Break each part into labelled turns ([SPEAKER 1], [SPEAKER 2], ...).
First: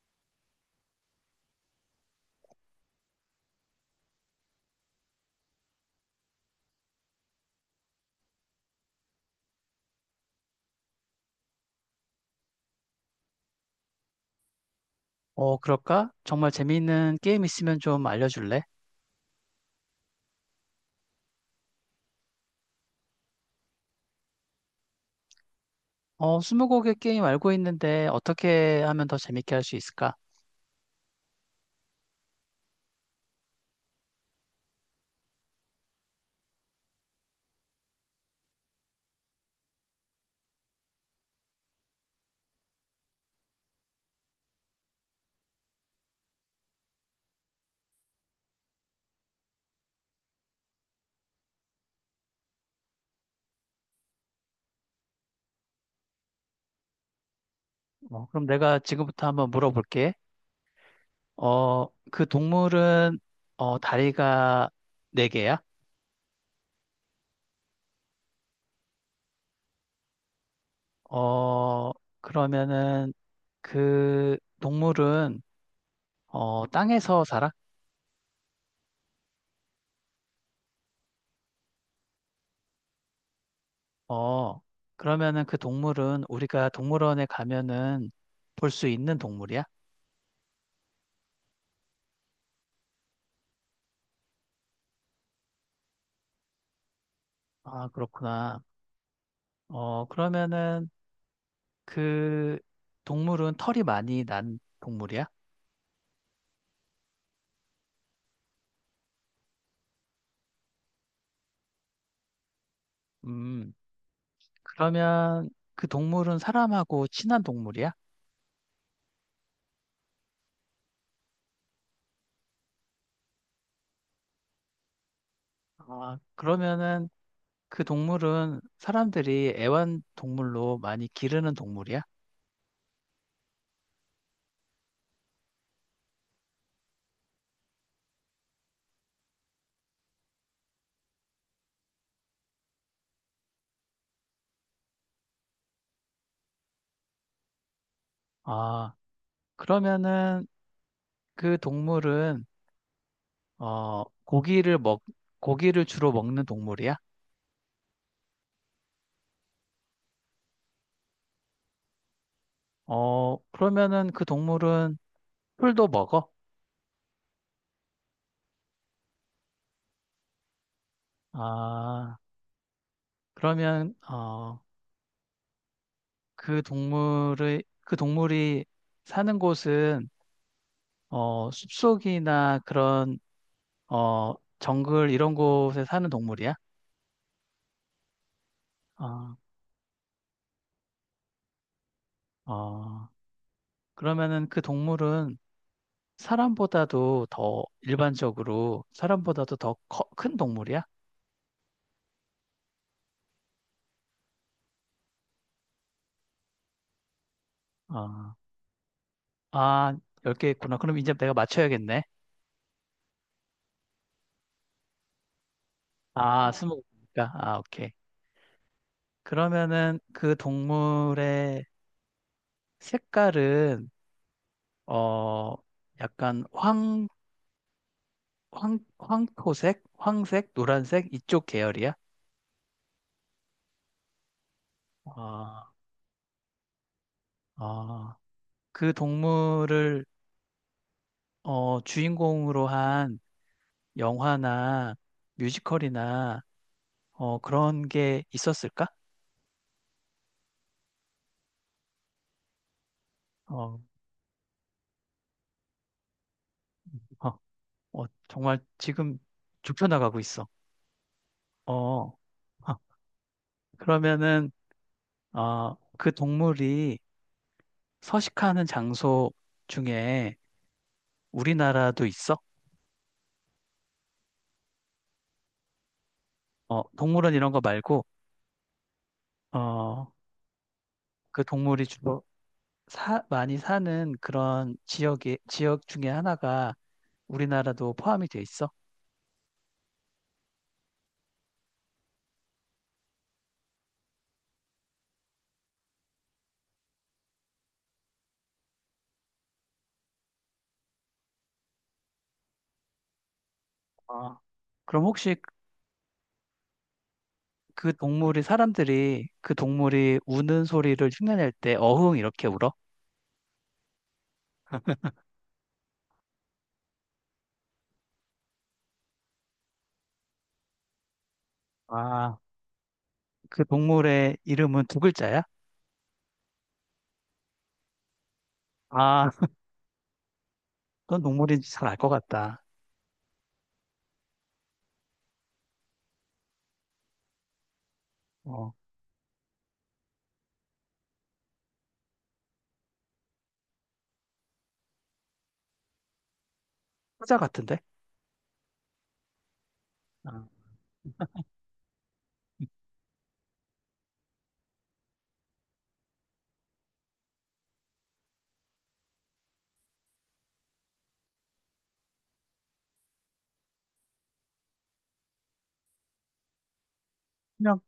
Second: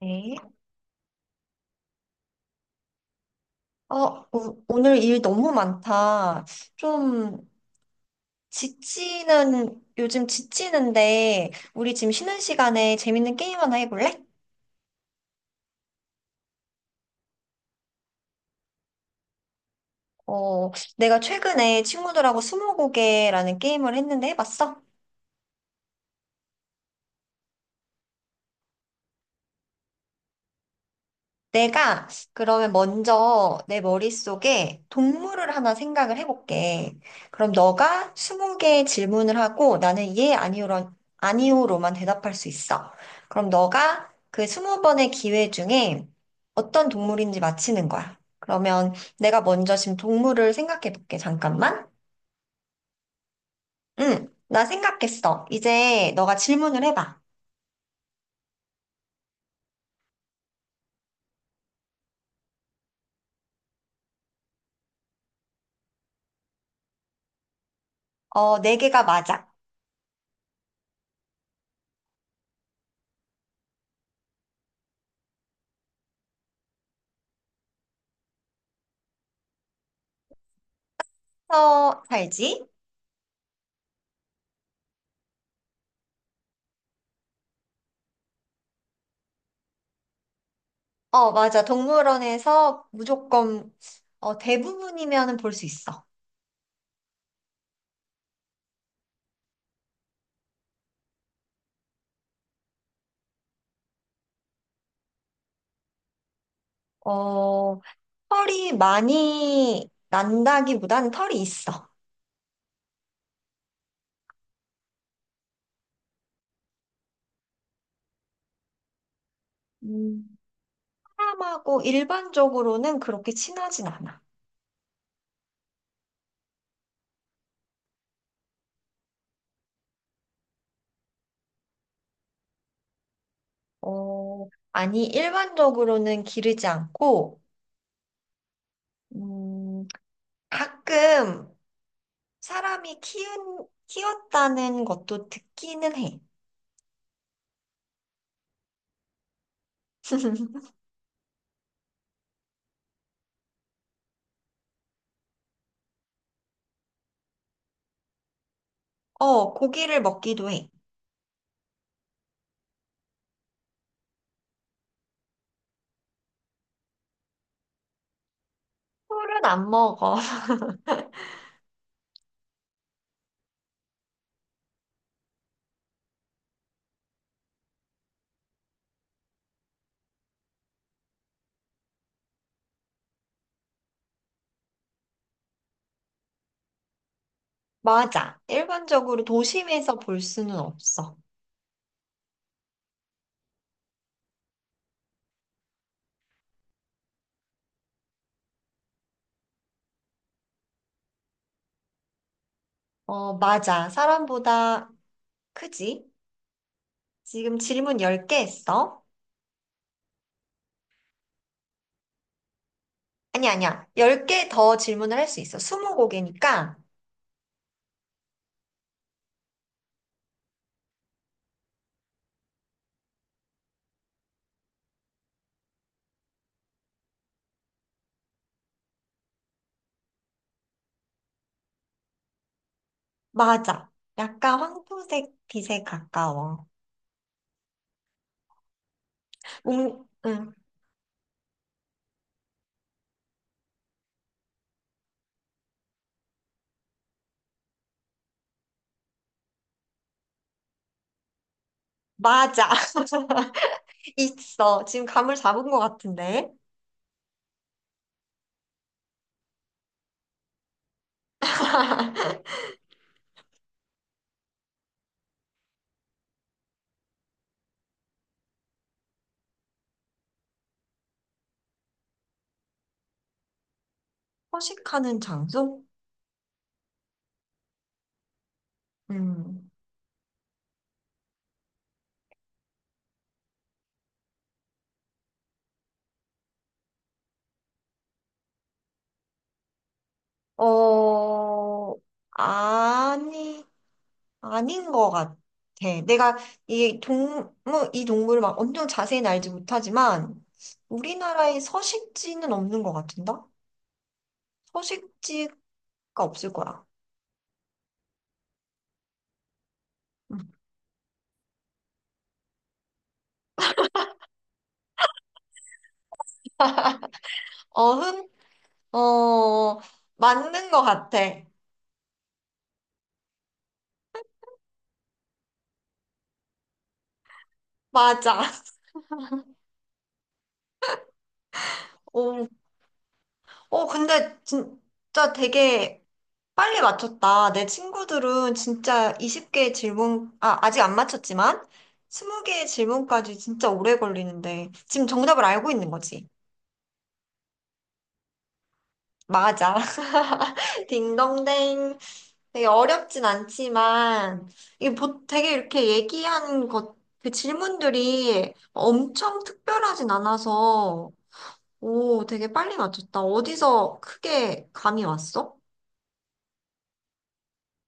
[SPEAKER 1] 네. 오늘 일 너무 많다. 좀 요즘 지치는데, 우리 지금 쉬는 시간에 재밌는 게임 하나 해볼래?
[SPEAKER 2] 그럴까? 정말 재미있는 게임 있으면 좀 알려줄래?
[SPEAKER 1] 어, 내가 최근에 친구들하고 스무고개라는 게임을 했는데 해봤어?
[SPEAKER 2] 스무고개 게임 알고 있는데 어떻게 하면 더 재밌게 할 수 있을까?
[SPEAKER 1] 내가 그러면 먼저 내 머릿속에 동물을 하나 생각을 해볼게. 그럼 너가 20개의 질문을 하고 나는 예, 아니오로만 대답할 수 있어. 그럼 너가 그 20번의 기회 중에 어떤 동물인지 맞히는 거야. 그러면 내가 먼저 지금 동물을 생각해 볼게. 잠깐만. 응, 나 생각했어. 이제 너가 질문을 해봐.
[SPEAKER 2] 그럼 내가 지금부터 한번 물어볼게. 그 동물은 다리가 네개야.
[SPEAKER 1] 어, 네 개가 맞아.
[SPEAKER 2] 어, 그러면은 그 동물은 땅에서 살아?
[SPEAKER 1] 서 살지?
[SPEAKER 2] 어, 그러면은 그 동물은 우리가 동물원에 가면은 볼 수 있는 동물이야?
[SPEAKER 1] 어, 맞아. 동물원에서 무조건, 대부분이면은 볼 수 있어.
[SPEAKER 2] 아, 그렇구나. 그러면은 그 동물은 털이 많이 난 동물이야?
[SPEAKER 1] 어, 털이 많이 난다기보다는 털이 있어.
[SPEAKER 2] 음, 그러면 그 동물은 사람하고 친한 동물이야?
[SPEAKER 1] 음, 사람하고 일반적으로는 그렇게 친하진 않아.
[SPEAKER 2] 아, 그러면은 그 동물은 사람들이 애완동물로 많이 기르는 동물이야?
[SPEAKER 1] 어, 아니, 일반적으로는 기르지 않고, 음, 가끔 사람이 키웠다는 것도 듣기는 해.
[SPEAKER 2] 아, 그러면은 그 동물은 어, 고기를 먹, 고기를 주로 먹는 동물이야?
[SPEAKER 1] 어, 고기를 먹기도 해.
[SPEAKER 2] 그러면은 그 동물은 풀도 먹어?
[SPEAKER 1] 털은 안 먹어.
[SPEAKER 2] 아, 그러면 그 동물의 그 동물이 사는 곳은 숲속이나 그런 정글 이런 곳에 사는 동물이야?
[SPEAKER 1] 맞아. 일반적으로
[SPEAKER 2] 어,
[SPEAKER 1] 도심에서 볼 수는 없어.
[SPEAKER 2] 어, 그러면은 그 동물은 사람보다도 더 일반적으로 사람보다도 더 큰 동물이야?
[SPEAKER 1] 어, 맞아. 사람보다 크지? 지금 질문
[SPEAKER 2] 어,
[SPEAKER 1] 10개 했어?
[SPEAKER 2] 아, 10개 있구나. 그럼 이제 내가 맞춰야겠네.
[SPEAKER 1] 아니, 아니야. 10개 더 질문을 할 수 있어.
[SPEAKER 2] 아, 스무
[SPEAKER 1] 20곡이니까.
[SPEAKER 2] 개니까 아, 오케이. 그러면은 그 동물의 색깔은 어, 약간 황토색, 황색, 노란색 이쪽 계열이야?
[SPEAKER 1] 맞아. 약간 황토색
[SPEAKER 2] 아,
[SPEAKER 1] 빛에 가까워.
[SPEAKER 2] 아, 그
[SPEAKER 1] 응,
[SPEAKER 2] 동물을
[SPEAKER 1] 응.
[SPEAKER 2] 주인공으로 한 영화나 뮤지컬이나 그런 게 있었을까?
[SPEAKER 1] 맞아.
[SPEAKER 2] 어,
[SPEAKER 1] 있어. 지금 감을 잡은 것 같은데.
[SPEAKER 2] 어, 정말 지금 좁혀나가고 있어. 어, 어. 그러면은 그 동물이 서식하는 장소 중에 우리나라도 있어?
[SPEAKER 1] 허식하는 장소?
[SPEAKER 2] 동물원 이런 거 말고
[SPEAKER 1] 음.
[SPEAKER 2] 어, 그 동물이 주로 많이 사는 그런 지역 중에 하나가 우리나라도 포함이 돼 있어?
[SPEAKER 1] 어, 아니. 아닌 것 같아. 내가 이 동물, 이 동물을 막 엄청 자세히 알지 못하지만 우리나라에 서식지는 없는 것 같은다?
[SPEAKER 2] 아. 그럼 혹시
[SPEAKER 1] 서식지가 없을 거야.
[SPEAKER 2] 그 동물이 사람들이 그 동물이
[SPEAKER 1] 음.
[SPEAKER 2] 우는 소리를 흉내낼 때 어흥 이렇게 울어?
[SPEAKER 1] 어흥? 어, 맞는 것 같아.
[SPEAKER 2] 아, 그 동물의 이름은 두 글자야?
[SPEAKER 1] 맞아.
[SPEAKER 2] 아, 어떤 동물인지 잘 알 것
[SPEAKER 1] 오,
[SPEAKER 2] 같다.
[SPEAKER 1] 어, 근데 진짜 되게 빨리 맞췄다. 내 친구들은
[SPEAKER 2] 어,
[SPEAKER 1] 진짜 20개의 질문, 아, 아직 안 맞췄지만 20개의 질문까지 진짜 오래 걸리는데 지금 정답을 알고 있는 거지.
[SPEAKER 2] 사자 같은데?
[SPEAKER 1] 맞아.
[SPEAKER 2] 아.
[SPEAKER 1] 딩동댕. 되게 어렵진 않지만, 이게 되게 이렇게 얘기한 것, 그 질문들이 엄청 특별하진 않아서, 오, 되게 빨리 맞췄다. 어디서 크게 감이 왔어?
[SPEAKER 2] 그냥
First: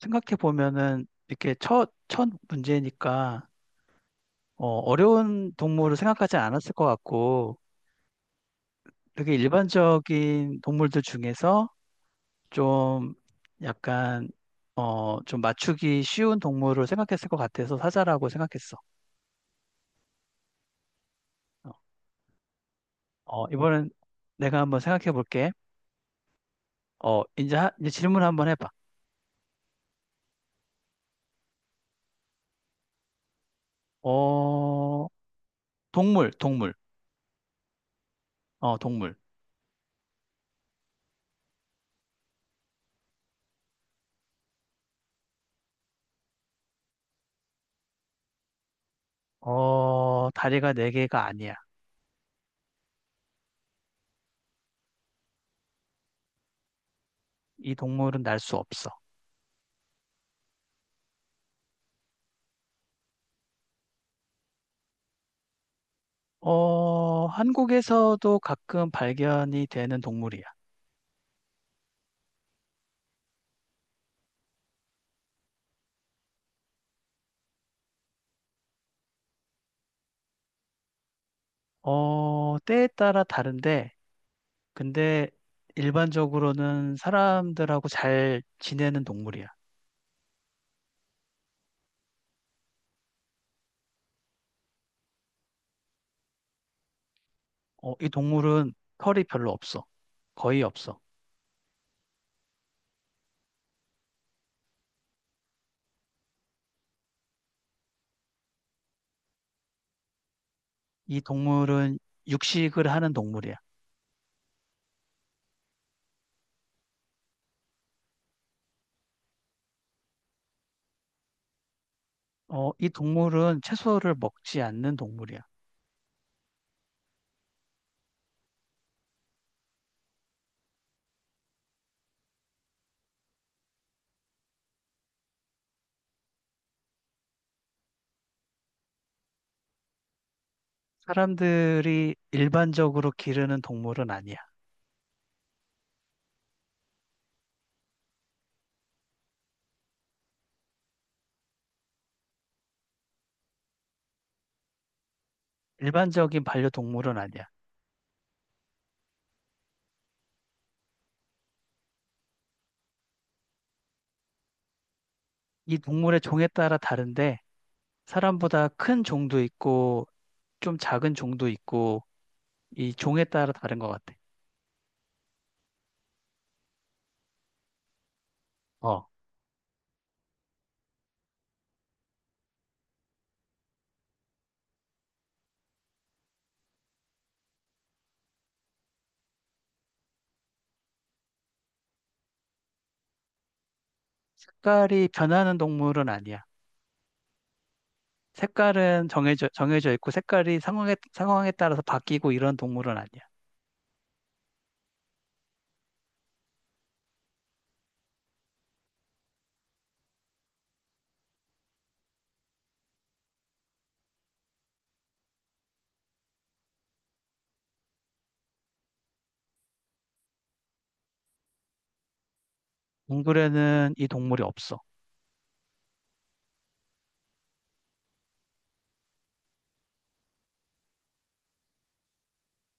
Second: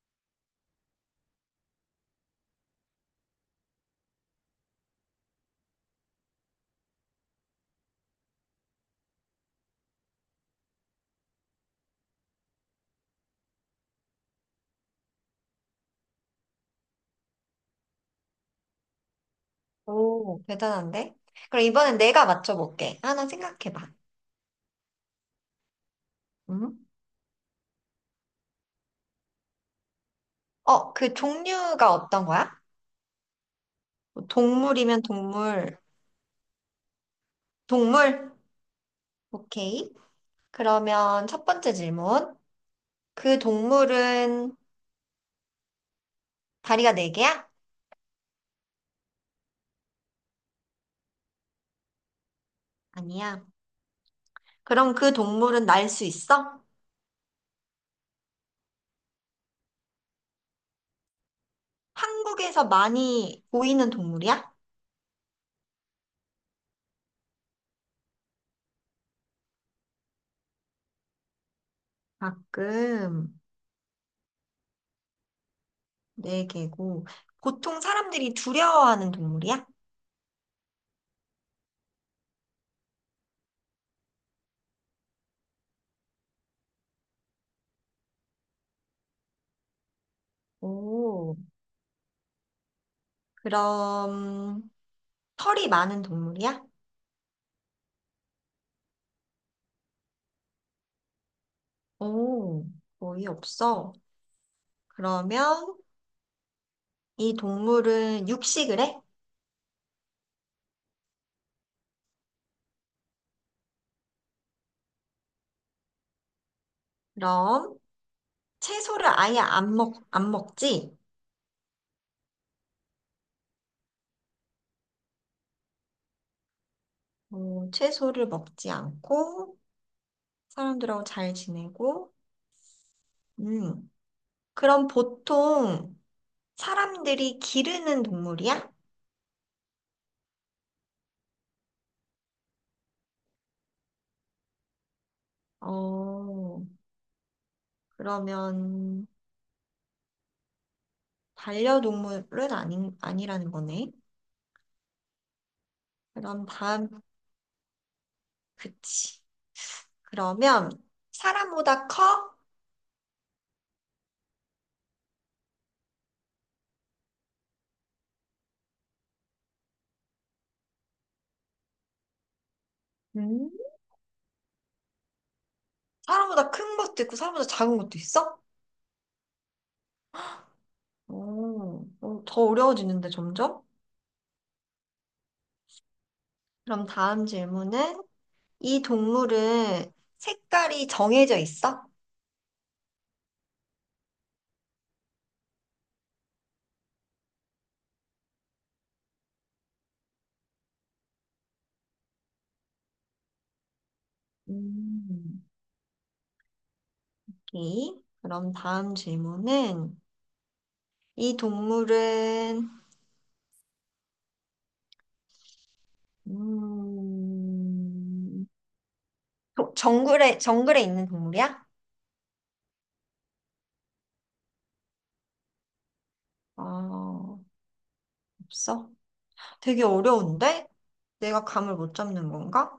[SPEAKER 2] 생각해 보면은 이렇게 첫 문제니까 어려운 동물을 생각하지 않았을 것 같고 되게 일반적인 동물들 중에서 좀 약간 좀 맞추기 쉬운 동물을 생각했을 것 같아서 사자라고 생각했어.
[SPEAKER 1] 오, 대단한데? 그럼
[SPEAKER 2] 어,
[SPEAKER 1] 이번엔 내가 맞춰볼게. 하나
[SPEAKER 2] 이번엔
[SPEAKER 1] 생각해봐.
[SPEAKER 2] 내가 한번 생각해 볼게.
[SPEAKER 1] 응?
[SPEAKER 2] 이제 질문 한번 해봐.
[SPEAKER 1] 어, 그 종류가 어떤 거야? 뭐 동물이면
[SPEAKER 2] 어,
[SPEAKER 1] 동물.
[SPEAKER 2] 동물, 동물.
[SPEAKER 1] 동물?
[SPEAKER 2] 동물.
[SPEAKER 1] 오케이. 그러면 첫 번째 질문. 그 동물은 다리가 네 개야?
[SPEAKER 2] 다리가 네 개가 아니야.
[SPEAKER 1] 아니야. 그럼 그 동물은 날 수 있어?
[SPEAKER 2] 이 동물은 날 수 없어.
[SPEAKER 1] 한국에서 많이 보이는 동물이야?
[SPEAKER 2] 한국에서도 가끔 발견이 되는 동물이야.
[SPEAKER 1] 가끔 네 개고. 보통 사람들이 두려워하는 동물이야?
[SPEAKER 2] 때에 따라 다른데, 근데 일반적으로는 사람들하고 잘 지내는 동물이야.
[SPEAKER 1] 오, 그럼 털이 많은 동물이야?
[SPEAKER 2] 이 동물은 털이 별로 없어. 거의 없어.
[SPEAKER 1] 오, 거의 없어. 그러면 이 동물은 육식을 해?
[SPEAKER 2] 이 동물은 육식을 하는 동물이야.
[SPEAKER 1] 그럼 채소를 아예 안 먹지?
[SPEAKER 2] 이 동물은 채소를 먹지 않는 동물이야.
[SPEAKER 1] 오, 채소를 먹지 않고 사람들하고 잘 지내고, 음. 그럼 보통 사람들이 기르는 동물이야?
[SPEAKER 2] 사람들이 일반적으로 기르는 동물은 아니야.
[SPEAKER 1] 어, 그러면 반려동물은 아니, 아니라는 거네.
[SPEAKER 2] 일반적인
[SPEAKER 1] 그럼 다음,
[SPEAKER 2] 반려동물은 아니야.
[SPEAKER 1] 그치. 그러면 사람보다 커?
[SPEAKER 2] 이 동물의 종에 따라 다른데 사람보다 큰 종도 있고 좀 작은 종도 있고 이 종에
[SPEAKER 1] 음?
[SPEAKER 2] 따라 다른 것 같아.
[SPEAKER 1] 사람보다 큰 것도 있고 사람보다 작은 것도 있어?
[SPEAKER 2] 어,
[SPEAKER 1] 오, 더 어려워지는데 점점? 그럼 다음 질문은 이 동물은 색깔이 정해져 있어?
[SPEAKER 2] 색깔이 변하는 동물은 아니야. 색깔은 정해져 있고 색깔이 상황에 따라서 바뀌고 이런 동물은 아니야.
[SPEAKER 1] 음. 오케이. 그럼 다음 질문은 이 동물은 음, 정글에 있는 동물이야?
[SPEAKER 2] 동굴에는 이 동물이 없어.
[SPEAKER 1] 아, 없어? 되게 어려운데? 내가 감을 못 잡는 건가?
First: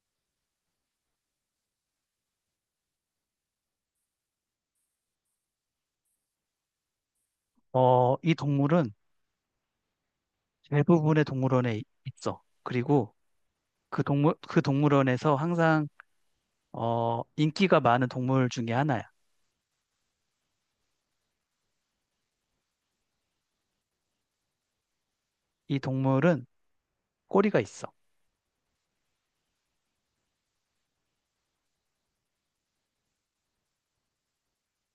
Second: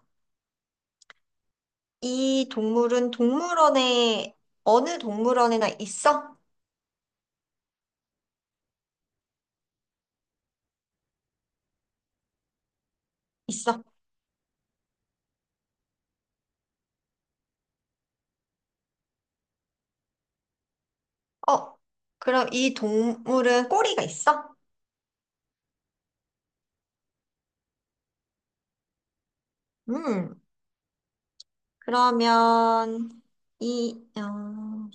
[SPEAKER 1] 이 동물은 동물원에 어느 동물원에나 있어?
[SPEAKER 2] 이 동물은 대부분의 동물원에 있어. 그리고
[SPEAKER 1] 있어.
[SPEAKER 2] 그 동물원에서 항상 인기가 많은 동물 중에 하나야.
[SPEAKER 1] 어, 그럼 이 동물은 꼬리가 있어?
[SPEAKER 2] 이 동물은 꼬리가 있어.
[SPEAKER 1] 음, 그러면 이 어,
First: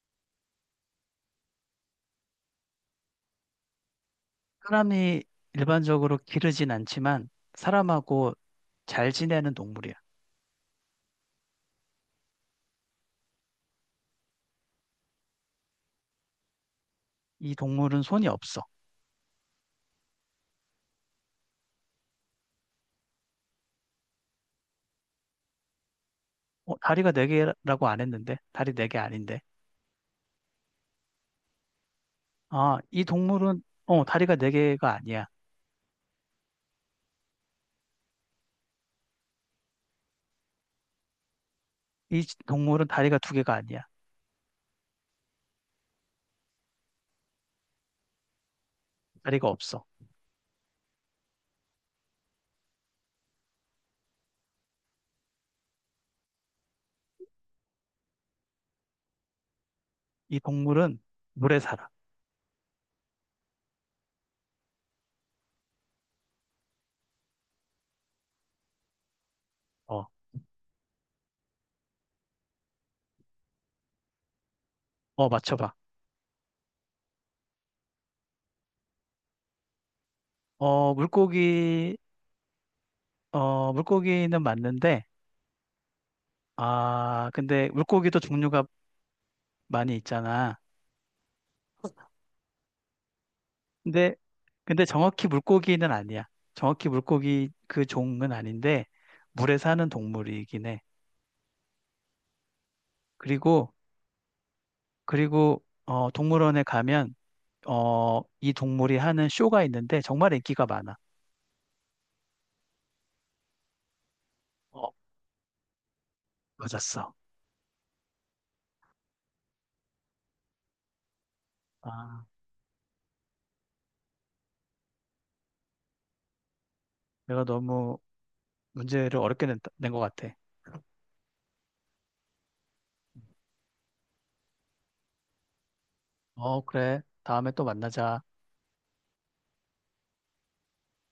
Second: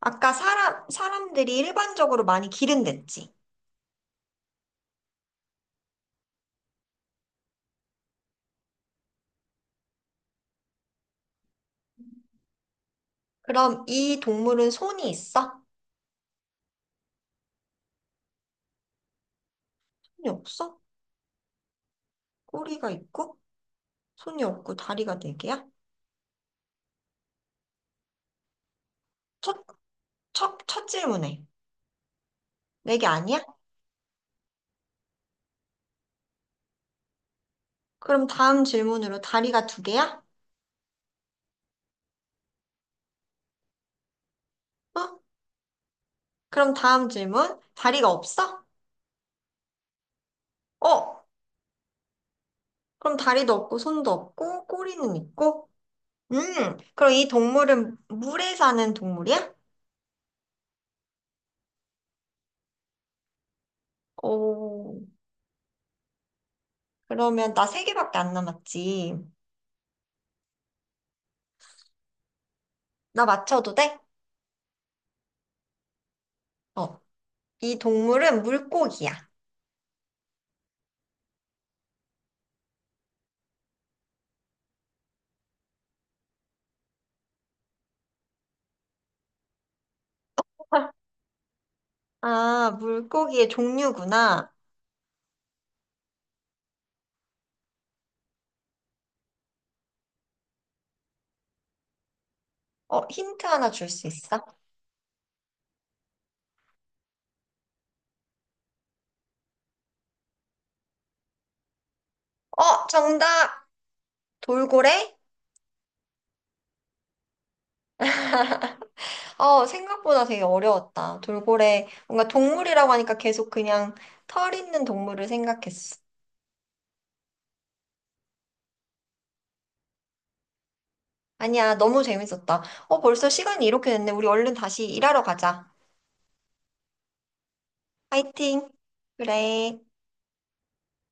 [SPEAKER 1] 아까 사람들이 일반적으로 많이 기른댔지?
[SPEAKER 2] 사람이 일반적으로 기르진 않지만 사람하고 잘 지내는 동물이야.
[SPEAKER 1] 그럼 이 동물은 손이 있어?
[SPEAKER 2] 이 동물은 손이 없어.
[SPEAKER 1] 손이 없어? 꼬리가 있고, 손이 없고, 다리가 네 개야?
[SPEAKER 2] 다리가 네 개라고 안 했는데 다리 4개 아닌데.
[SPEAKER 1] 첫, 첫 질문에.
[SPEAKER 2] 아,
[SPEAKER 1] 네
[SPEAKER 2] 이
[SPEAKER 1] 개 아니야?
[SPEAKER 2] 동물은 다리가 네 개가 아니야.
[SPEAKER 1] 그럼 다음 질문으로 다리가 두 개야?
[SPEAKER 2] 이 동물은 다리가 두 개가 아니야.
[SPEAKER 1] 어? 그럼 다음 질문, 다리가 없어?
[SPEAKER 2] 다리가 없어.
[SPEAKER 1] 어? 그럼 다리도 없고, 손도 없고, 꼬리는 있고? 음, 그럼 이 동물은 물에 사는 동물이야?
[SPEAKER 2] 이 동물은 물에 살아.
[SPEAKER 1] 오, 그러면 나 세 개밖에 안 남았지.
[SPEAKER 2] 어,
[SPEAKER 1] 나 맞춰도 돼?
[SPEAKER 2] 어, 맞춰봐.
[SPEAKER 1] 어, 이 동물은 물고기야.
[SPEAKER 2] 어, 물고기, 물고기는 맞는데, 아, 근데 물고기도 종류가 많이 있잖아.
[SPEAKER 1] 아, 물고기의
[SPEAKER 2] 근데,
[SPEAKER 1] 종류구나.
[SPEAKER 2] 근데 정확히 물고기는 아니야. 정확히 물고기 그 종은 아닌데, 물에 사는 동물이긴 해.
[SPEAKER 1] 힌트 하나
[SPEAKER 2] 그리고,
[SPEAKER 1] 줄 수 있어?
[SPEAKER 2] 그리고, 동물원에 가면, 이 동물이 하는 쇼가 있는데, 정말 인기가 많아.
[SPEAKER 1] 어, 정답!
[SPEAKER 2] 어,
[SPEAKER 1] 돌고래?
[SPEAKER 2] 맞았어.
[SPEAKER 1] 어, 생각보다 되게 어려웠다. 돌고래.
[SPEAKER 2] 아,
[SPEAKER 1] 뭔가 동물이라고 하니까 계속 그냥 털 있는 동물을 생각했어.
[SPEAKER 2] 내가 너무 문제를 어렵게 낸것 같아.
[SPEAKER 1] 아니야, 너무 재밌었다. 어, 벌써 시간이 이렇게 됐네. 우리 얼른 다시 일하러 가자.
[SPEAKER 2] 그래. 다음에 또 만나자.
[SPEAKER 1] 파이팅! 그래.